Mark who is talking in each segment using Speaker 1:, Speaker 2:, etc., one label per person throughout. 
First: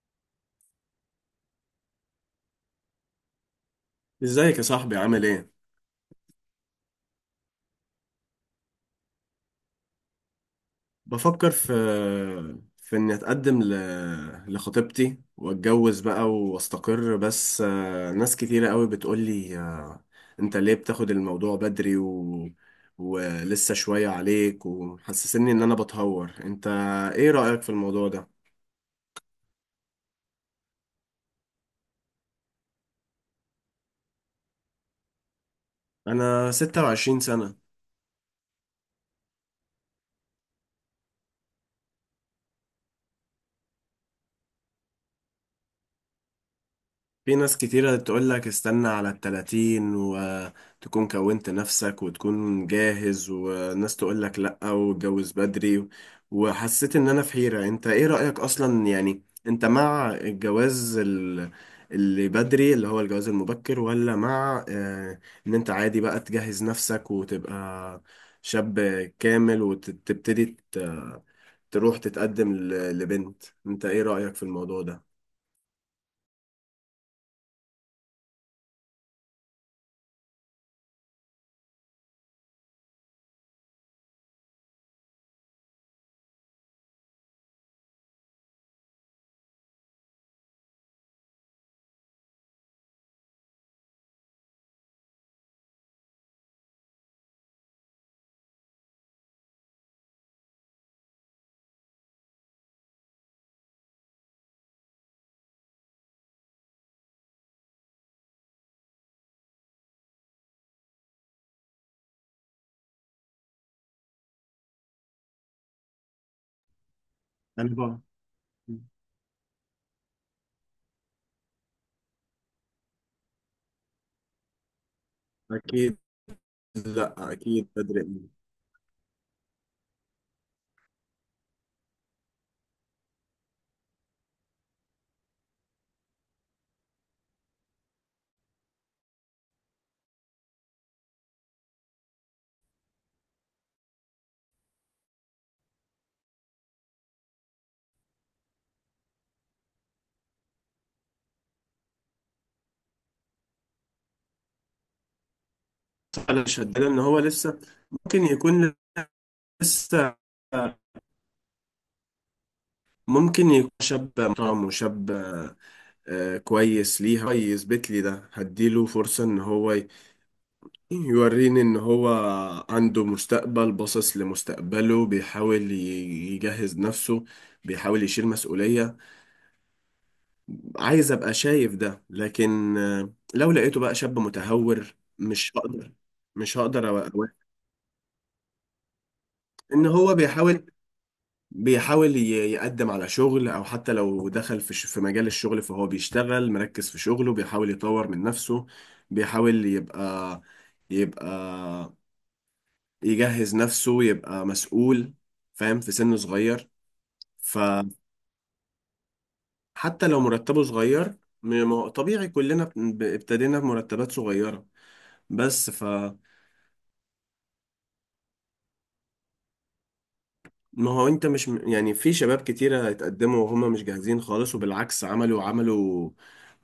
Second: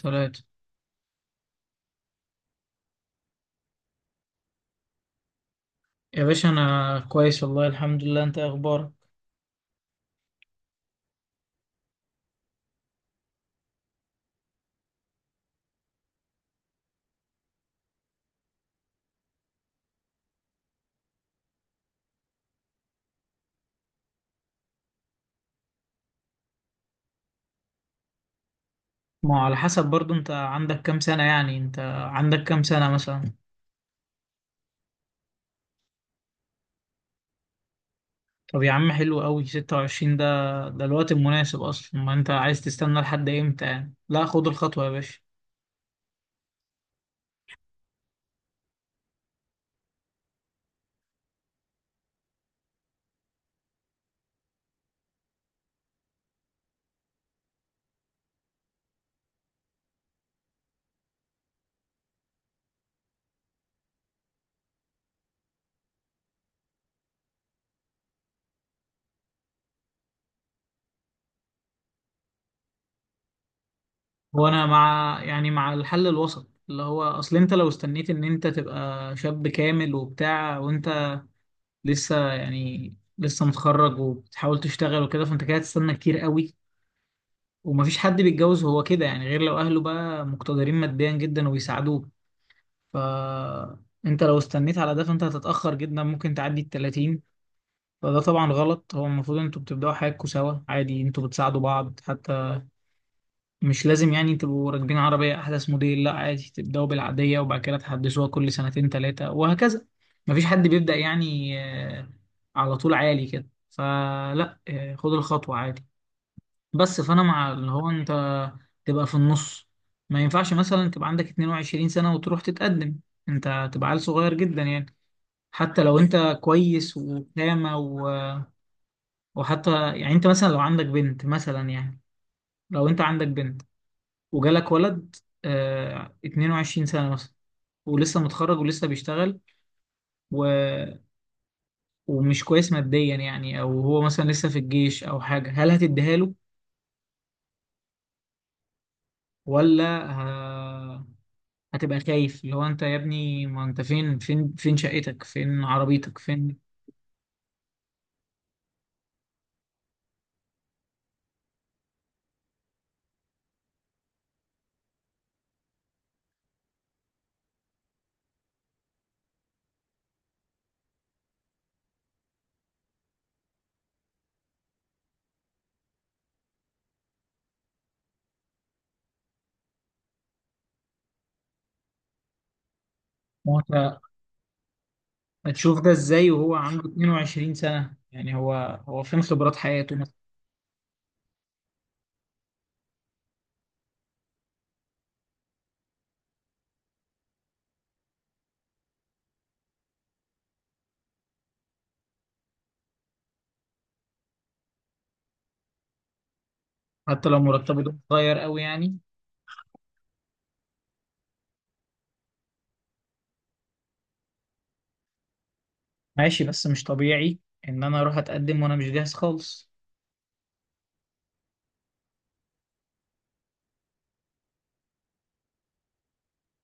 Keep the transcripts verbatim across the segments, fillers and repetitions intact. Speaker 1: ثلاثة.
Speaker 2: ازيك يا صاحبي؟ عامل ايه؟
Speaker 1: يا باشا أنا كويس والله، الحمد لله. أنت إيه أخبارك؟
Speaker 2: بفكر في في اني اتقدم ل... لخطيبتي واتجوز بقى واستقر، بس آه، ناس كتيرة قوي بتقولي آه، انت ليه بتاخد الموضوع بدري و... ولسه شوية عليك ومحسسني ان انا بتهور. انت ايه رأيك في الموضوع ده؟
Speaker 1: ما هو على حسب برضو. أنت عندك كام سنة يعني؟ أنت عندك كام سنة مثلا؟
Speaker 2: انا ستة وعشرين سنة.
Speaker 1: طب يا عم حلو قوي. ستة وعشرين ده ده الوقت المناسب أصلا. ما أنت عايز تستنى لحد إمتى يعني؟ لا، خد الخطوة يا باشا.
Speaker 2: في ناس كتيرة تقول لك استنى على التلاتين وتكون كونت نفسك وتكون جاهز، وناس تقول لك لأ واتجوز بدري. وحسيت إن أنا في حيرة. أنت إيه رأيك أصلا؟ يعني أنت مع الجواز ال- اللي بدري، اللي هو الجواز المبكر، ولا مع آه، إن أنت عادي بقى تجهز نفسك وتبقى شاب كامل وتبتدي تروح تتقدم ل- لبنت؟ أنت إيه رأيك في
Speaker 1: وأنا
Speaker 2: الموضوع ده؟
Speaker 1: مع، يعني، مع الحل الوسط اللي هو أصل أنت لو استنيت إن أنت تبقى شاب كامل وبتاع، وأنت لسه، يعني، لسه متخرج وبتحاول تشتغل وكده، فأنت كده هتستنى كتير قوي. ومفيش حد بيتجوز هو كده يعني، غير لو اهله بقى مقتدرين ماديا جدا وبيساعدوه. فانت لو استنيت على ده فانت هتتأخر جدا، ممكن تعدي ال تلاتين. فده طبعا غلط، هو المفروض انتوا بتبدأوا حياتكم سوا عادي، انتوا بتساعدوا بعض حتى. مش لازم يعني تبقوا راكبين عربية احدث موديل، لا عادي تبدأوا بالعادية وبعد كده تحدثوها كل سنتين ثلاثة وهكذا. مفيش حد بيبدأ يعني آه، على طول عالي كده، فلا آه، خد الخطوة عادي. بس فانا مع اللي
Speaker 2: أنا
Speaker 1: هو
Speaker 2: بقى
Speaker 1: انت تبقى في النص. ما ينفعش مثلا تبقى عندك اتنين وعشرين سنة وتروح تتقدم، انت تبقى عيل صغير جدا يعني. حتى لو
Speaker 2: أكيد
Speaker 1: انت كويس
Speaker 2: لا، اكيد
Speaker 1: وقامة
Speaker 2: بدري
Speaker 1: و...
Speaker 2: قوي.
Speaker 1: وحتى يعني، انت مثلا لو عندك بنت مثلا يعني، لو انت عندك بنت وجالك ولد آه اتنين وعشرين سنة مثلا، ولسه متخرج ولسه بيشتغل و... ومش كويس ماديا يعني، او هو مثلا لسه في الجيش او حاجة، هل هتديها له ولا هتبقى خايف؟ اللي هو انت يا ابني، ما انت فين فين؟ فين شقتك؟ فين عربيتك
Speaker 2: انا
Speaker 1: فين؟
Speaker 2: شدد ان هو لسه ممكن يكون لسه ممكن يكون شاب محترم وشاب آه، كويس ليها، كويس بيتلي، ده هديله فرصة ان هو ي- يوريني ان هو عنده مستقبل، باصص لمستقبله، بيحاول ي- يجهز نفسه، بيحاول يشيل مسؤولية. عايز ابقى شايف ده، لكن آه،
Speaker 1: ما
Speaker 2: لو
Speaker 1: هو
Speaker 2: لقيته بقى
Speaker 1: انت
Speaker 2: شاب متهور مش
Speaker 1: هتشوف ده
Speaker 2: هقدر،
Speaker 1: ازاي وهو
Speaker 2: مش
Speaker 1: عنده
Speaker 2: هقدر أوقف.
Speaker 1: اتنين وعشرين سنة يعني؟ هو هو فين خبرات
Speaker 2: ان
Speaker 1: حياته مثلا؟
Speaker 2: هو بيحاول، بيحاول ي- يقدم على شغل، او حتى لو دخل في ش- في مجال الشغل فهو بيشتغل مركز في شغله، بيحاول يطور من نفسه، بيحاول يبقى يبقى يجهز نفسه يبقى مسؤول، فاهم، في سن صغير.
Speaker 1: حتى لو مرتبه
Speaker 2: فحتى
Speaker 1: ده صغير قوي يعني.
Speaker 2: لو مرتبه صغير، م- م- طبيعي كلنا ب- ابتدينا بمرتبات صغيرة. بس
Speaker 1: ماشي، بس مش طبيعي ان انا اروح اتقدم وانا مش جاهز خالص.
Speaker 2: ما هو انت مش م- يعني في شباب كتيرة اتقدموا وهم مش جاهزين خالص، وبالعكس عملوا عملوا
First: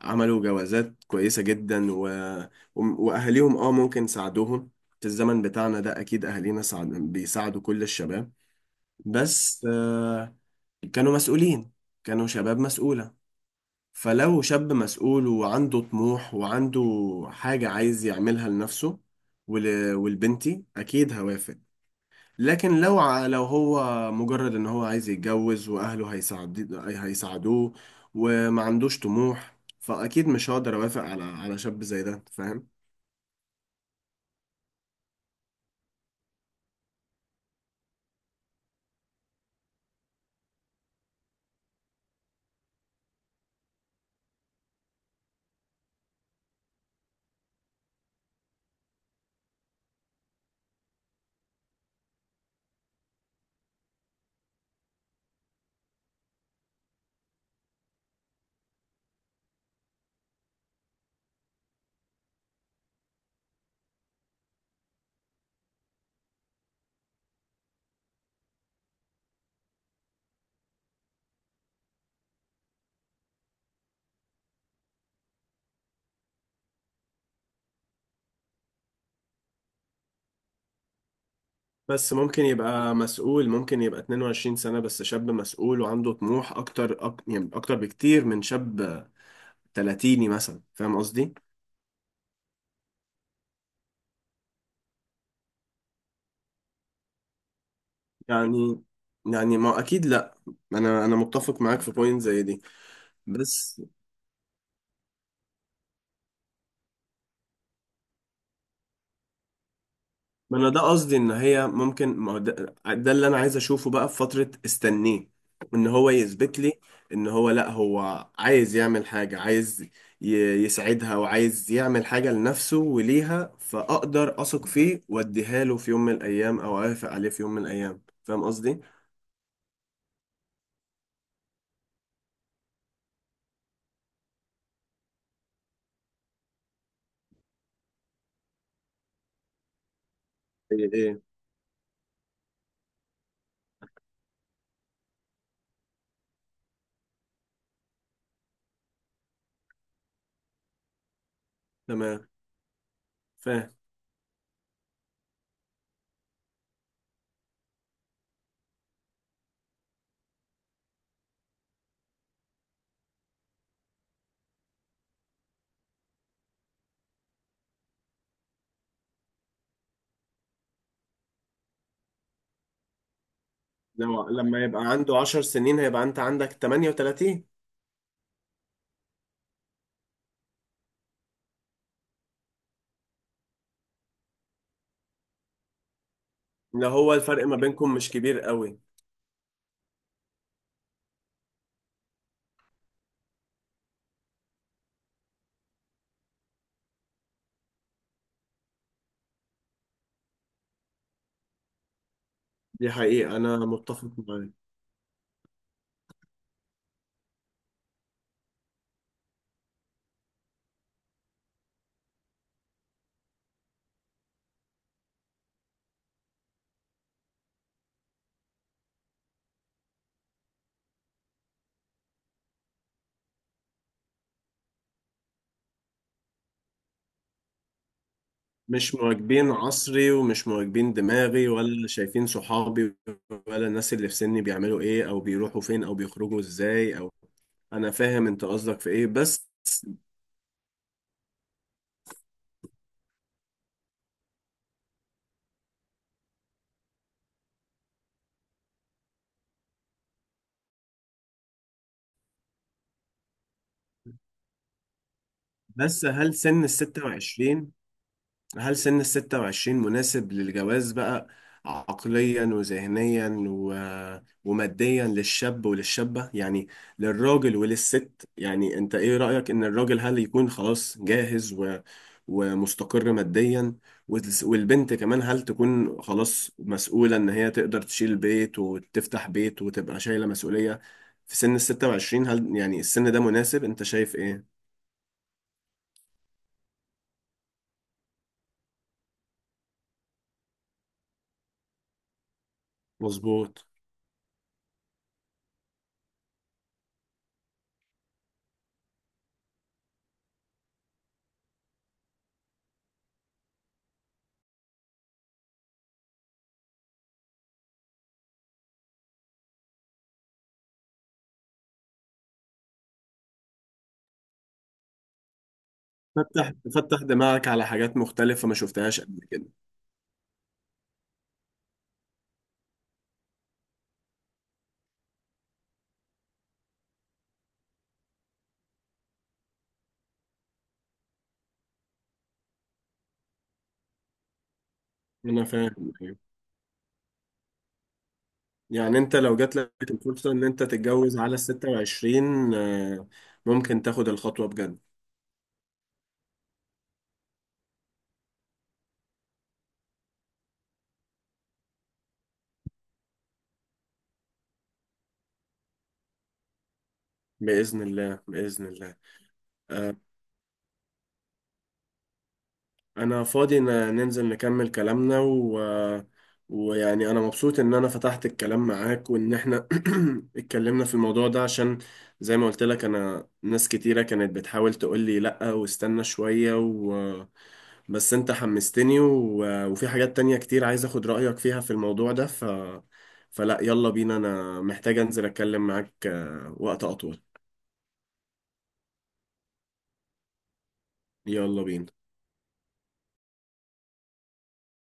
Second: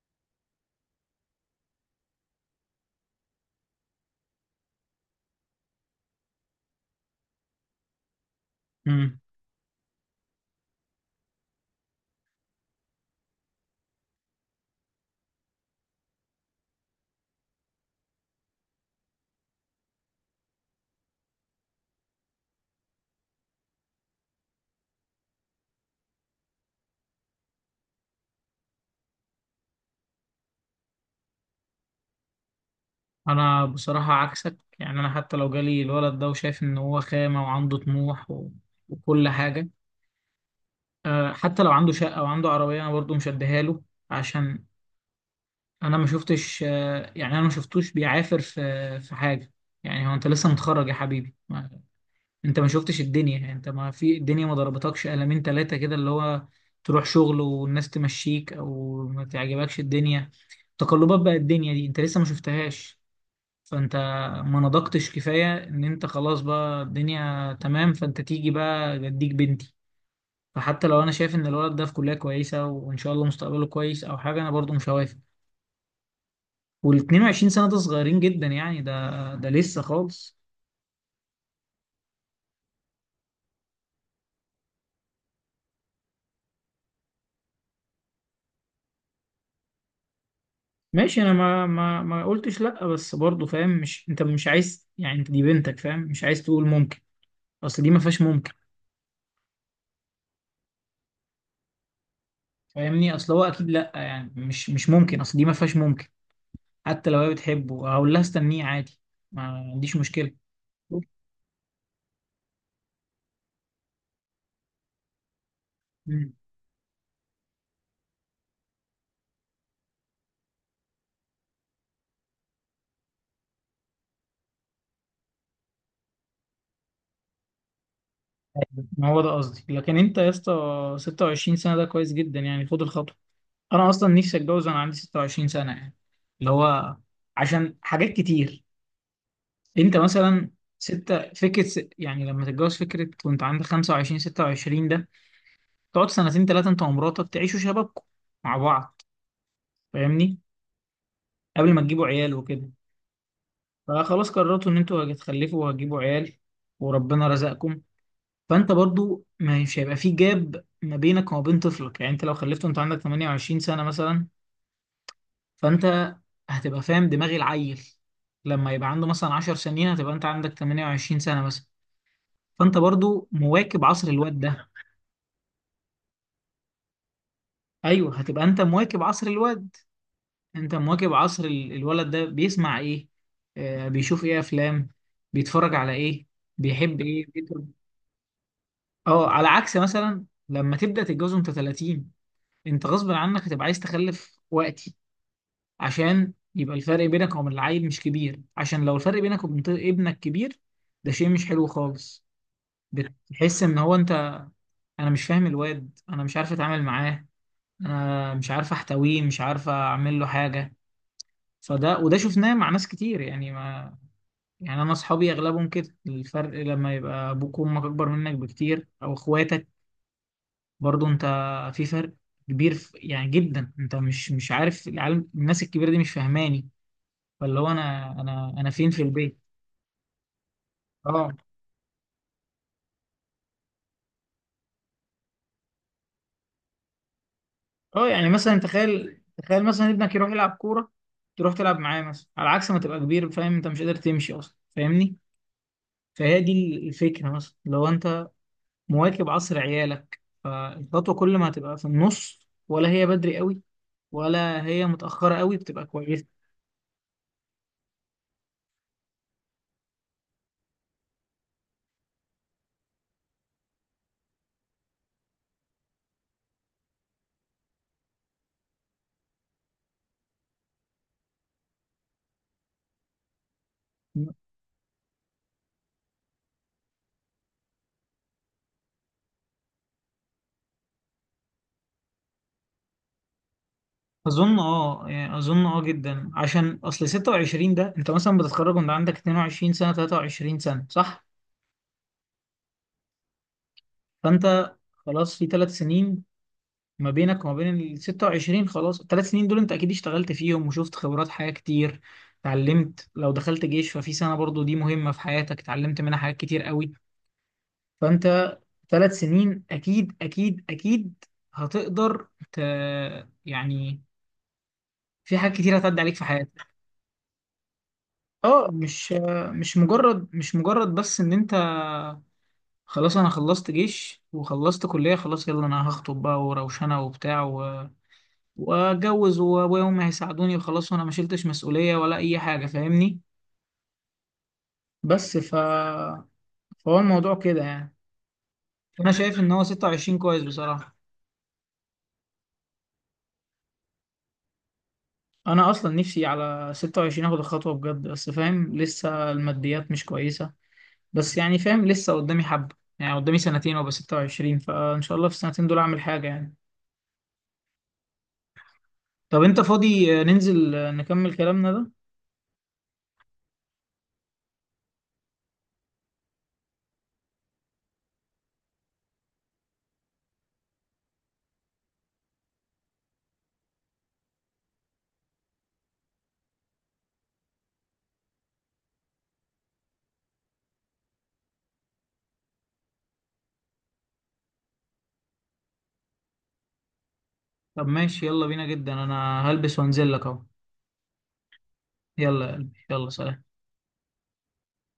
Speaker 2: عملوا جوازات كويسة جدا و... و- واهاليهم اه ممكن ساعدوهم. في الزمن بتاعنا ده اكيد اهالينا ساعد... بيساعدوا كل الشباب،
Speaker 1: امم.
Speaker 2: بس آه، كانوا مسؤولين، كانوا شباب مسؤولة. فلو شاب مسؤول وعنده طموح وعنده حاجة عايز يعملها لنفسه ول... والبنتي، اكيد هوافق. لكن لو ع- لو هو مجرد ان هو عايز يتجوز واهله هيساعد هيساعدوه وما عندوش طموح، فاكيد مش هقدر اوافق على على شاب زي ده، فاهم؟
Speaker 1: انا بصراحة عكسك. يعني انا حتى لو جالي الولد ده وشايف ان هو خامة وعنده طموح و... وكل حاجة. أه، حتى لو عنده شقة وعنده عربية انا برضه مش هديها له. عشان انا ما شفتش آه، يعني انا ما شفتوش بيعافر في في حاجه. يعني هو انت لسه متخرج يا حبيبي، ما انت ما شفتش الدنيا. يعني انت ما في الدنيا، ما ضربتكش قلمين ثلاثه كده، اللي هو تروح شغل والناس تمشيك، او ما تعجبكش الدنيا. تقلبات بقى الدنيا دي انت لسه ما شفتهاش. فانت ما نضجتش كفايه ان انت خلاص بقى الدنيا تمام، فانت تيجي بقى جديك بنتي. فحتى لو انا شايف ان الولد ده في كليه كويسه وان شاء الله مستقبله كويس او حاجه، انا برضو مش هوافق. وال اتنين وعشرين سنة ده صغيرين جدا يعني، ده ده لسه خالص.
Speaker 2: بس ممكن يبقى مسؤول، ممكن يبقى اتنين وعشرين سنة بس شاب مسؤول وعنده طموح اكتر أك... يعني اكتر بكتير من شاب تلاتين مثلا، فاهم
Speaker 1: ماشي، انا
Speaker 2: قصدي؟
Speaker 1: ما ما ما قلتش لا، بس برضه فاهم. مش انت مش عايز يعني، انت دي بنتك فاهم، مش عايز تقول ممكن، اصل دي ما فيهاش ممكن.
Speaker 2: يعني، يعني ما اكيد لا. انا انا متفق معاك في بوينت زي دي.
Speaker 1: فاهمني، اصل هو اكيد
Speaker 2: بس
Speaker 1: لا يعني، مش مش ممكن، اصل دي ما فيهاش ممكن. حتى لو هي بتحبه هقول لها استنيه عادي، ما عنديش مشكلة.
Speaker 2: ما انا ده قصدي، ان هي ممكن، ما هو ده، ده اللي انا عايز اشوفه بقى في فترة استنيه. ان هو
Speaker 1: مم.
Speaker 2: يثبت لي ان هو لا، هو عايز يعمل حاجة، عايز ي- يسعدها وعايز يعمل حاجة لنفسه وليها، فاقدر اثق فيه واديها له في يوم من الايام، او اوافق عليه في يوم من الايام، فاهم قصدي؟
Speaker 1: ما هو ده قصدي، لكن انت يا اسطى ستة وعشرين سنة ده كويس جدا يعني، خد الخطوة. انا اصلا نفسي اتجوز وانا عندي ستة وعشرين سنة يعني، اللي هو عشان حاجات كتير. انت مثلا
Speaker 2: ايه ايه،
Speaker 1: ستة فكرة س- يعني لما تتجوز فكرة وانت عندك خمسة وعشرين ستة وعشرين ده، تقعد سنتين ثلاثة انت ومراتك تعيشوا شبابكم مع بعض، فاهمني، قبل ما تجيبوا
Speaker 2: تمام،
Speaker 1: عيال وكده.
Speaker 2: فاهم.
Speaker 1: فخلاص قررتوا ان انتوا هتخلفوا وهتجيبوا عيال وربنا رزقكم. فانت برضو مش هيبقى في جاب ما بينك وما بين طفلك يعني. انت لو خلفته انت عندك ثمانية وعشرين سنة مثلا، فانت هتبقى فاهم دماغ العيل لما يبقى عنده مثلا عشر سنين، هتبقى انت عندك ثمانية وعشرين سنة مثلا، فانت برضو مواكب عصر
Speaker 2: لو
Speaker 1: الواد
Speaker 2: لما
Speaker 1: ده.
Speaker 2: يبقى عنده عشر سنين هيبقى انت عندك ثمانية وثلاثين.
Speaker 1: ايوه هتبقى انت مواكب عصر الواد، انت مواكب عصر ال- الولد ده بيسمع ايه، آه بيشوف ايه افلام، بيتفرج على ايه،
Speaker 2: لو
Speaker 1: بيحب
Speaker 2: هو
Speaker 1: ايه
Speaker 2: الفرق ما
Speaker 1: بيكره.
Speaker 2: بينكم مش كبير قوي.
Speaker 1: اه، على عكس مثلا لما تبدا تتجوز وانت تلاتين، انت غصب عنك هتبقى عايز تخلف وقتي، عشان يبقى الفرق بينك وبين العيل مش كبير. عشان لو الفرق بينك وبين ط- ابنك كبير، ده شيء مش حلو خالص.
Speaker 2: دي حقيقة، انا
Speaker 1: بتحس ان هو انت،
Speaker 2: متفق معاك.
Speaker 1: انا مش فاهم الواد، انا مش عارف اتعامل معاه، انا مش عارف احتويه، مش عارف اعمل له حاجه. فده وده شفناه مع ناس كتير يعني، ما يعني، انا اصحابي اغلبهم كده. الفرق لما يبقى ابوك وامك اكبر منك بكتير او اخواتك، برضو انت في فرق كبير في يعني جدا، انت مش مش عارف العالم. الناس الكبيره دي مش فاهماني، فاللي هو انا انا انا فين
Speaker 2: مش
Speaker 1: في البيت؟
Speaker 2: مواكبين عصري، ومش مواكبين
Speaker 1: اه.
Speaker 2: دماغي، ولا شايفين صحابي، ولا الناس اللي في سني بيعملوا ايه، او بيروحوا فين، او بيخرجوا ازاي، او... انا
Speaker 1: اه،
Speaker 2: فاهم
Speaker 1: يعني
Speaker 2: انت
Speaker 1: مثلا،
Speaker 2: قصدك في ايه،
Speaker 1: تخيل
Speaker 2: بس
Speaker 1: تخيل مثلا ابنك يروح يلعب كوره تروح تلعب معاه، مثلا على عكس ما تبقى كبير فاهم انت مش قادر تمشي اصلا، فاهمني. فهي دي الفكره مثلا لو انت مواكب عصر عيالك فالخطوة كل ما هتبقى في النص، ولا هي بدري قوي ولا هي متأخرة قوي، بتبقى كويسة.
Speaker 2: بس هل سن ال ستة وعشرين هل سن ال ستة وعشرين مناسب للجواز بقى، عقليا وذهنيا و... وماديا، للشاب وللشابة، يعني للراجل وللست؟ يعني انت ايه رأيك؟ ان الراجل هل يكون خلاص جاهز و... ومستقر ماديا، والس- والبنت كمان هل تكون خلاص مسؤولة ان هي تقدر تشيل بيت وتفتح بيت وتبقى شايلة مسؤولية في سن ال ستة وعشرين؟ هل يعني السن ده مناسب؟ انت شايف ايه؟
Speaker 1: أظن أه يعني أظن أه جدا، عشان أصل ستة وعشرين ده أنت مثلا بتتخرج وأنت عندك اتنين وعشرين سنة تلاتة وعشرين سنة صح؟
Speaker 2: مظبوط.
Speaker 1: فأنت خلاص في ثلاث سنين ما بينك وما بين ال ستة وعشرين، خلاص الثلاث سنين دول أنت أكيد اشتغلت فيهم وشفت خبرات حياة كتير، اتعلمت. لو دخلت جيش ففي سنة برضو دي مهمة في حياتك، اتعلمت منها حاجات كتير قوي. فأنت ثلاث سنين اكيد اكيد اكيد هتقدر ت... يعني، في حاجات كتير هتعدي عليك في
Speaker 2: فتح،
Speaker 1: حياتك.
Speaker 2: فتح دماغك على حاجات مختلفة ما
Speaker 1: اه،
Speaker 2: شفتهاش
Speaker 1: مش
Speaker 2: قبل كده.
Speaker 1: مش مجرد مش مجرد بس ان انت خلاص انا خلصت جيش وخلصت كلية، خلاص يلا انا هخطب بقى وروشنة وبتاع و... واتجوز، وابويا وامي هيساعدوني وخلاص، وانا ما شلتش مسؤولية ولا اي حاجة فاهمني. بس
Speaker 2: أنا
Speaker 1: ف
Speaker 2: فاهم، أيوة.
Speaker 1: فهو الموضوع كده يعني.
Speaker 2: يعني
Speaker 1: انا
Speaker 2: أنت لو
Speaker 1: شايف ان
Speaker 2: جات
Speaker 1: هو
Speaker 2: لك
Speaker 1: ستة وعشرين
Speaker 2: الفرصة
Speaker 1: كويس
Speaker 2: إن أنت
Speaker 1: بصراحة.
Speaker 2: تتجوز على الستة وعشرين، آه، ممكن تاخد الخطوة بجد.
Speaker 1: انا اصلا نفسي على ستة وعشرين اخد الخطوه بجد، بس فاهم لسه الماديات مش كويسه، بس يعني فاهم لسه قدامي حبه يعني، قدامي سنتين وابقى ستة وعشرين، فان شاء الله في السنتين دول اعمل حاجه يعني.
Speaker 2: بإذن الله، بإذن الله.
Speaker 1: طب انت
Speaker 2: آه،
Speaker 1: فاضي آه، ننزل آه، نكمل كلامنا ده.
Speaker 2: انا فاضي، ن- ننزل نكمل كلامنا و... ويعني انا مبسوط ان انا فتحت الكلام معاك، وان احنا اتكلمنا في الموضوع ده. عشان زي ما قلت لك، انا ناس كتيرة كانت بتحاول تقول لي لا واستنى شوية و... بس انت حمستني و... وفي حاجات تانية كتير عايز اخد رأيك فيها في الموضوع ده ف... فلا، يلا بينا، انا محتاج انزل اتكلم معاك آه، وقت اطول.
Speaker 1: طب ماشي، يلا بينا جدا، انا هلبس وانزل لك اهو.
Speaker 2: يلا بينا.
Speaker 1: يلا يا قلبي، يلا سلام.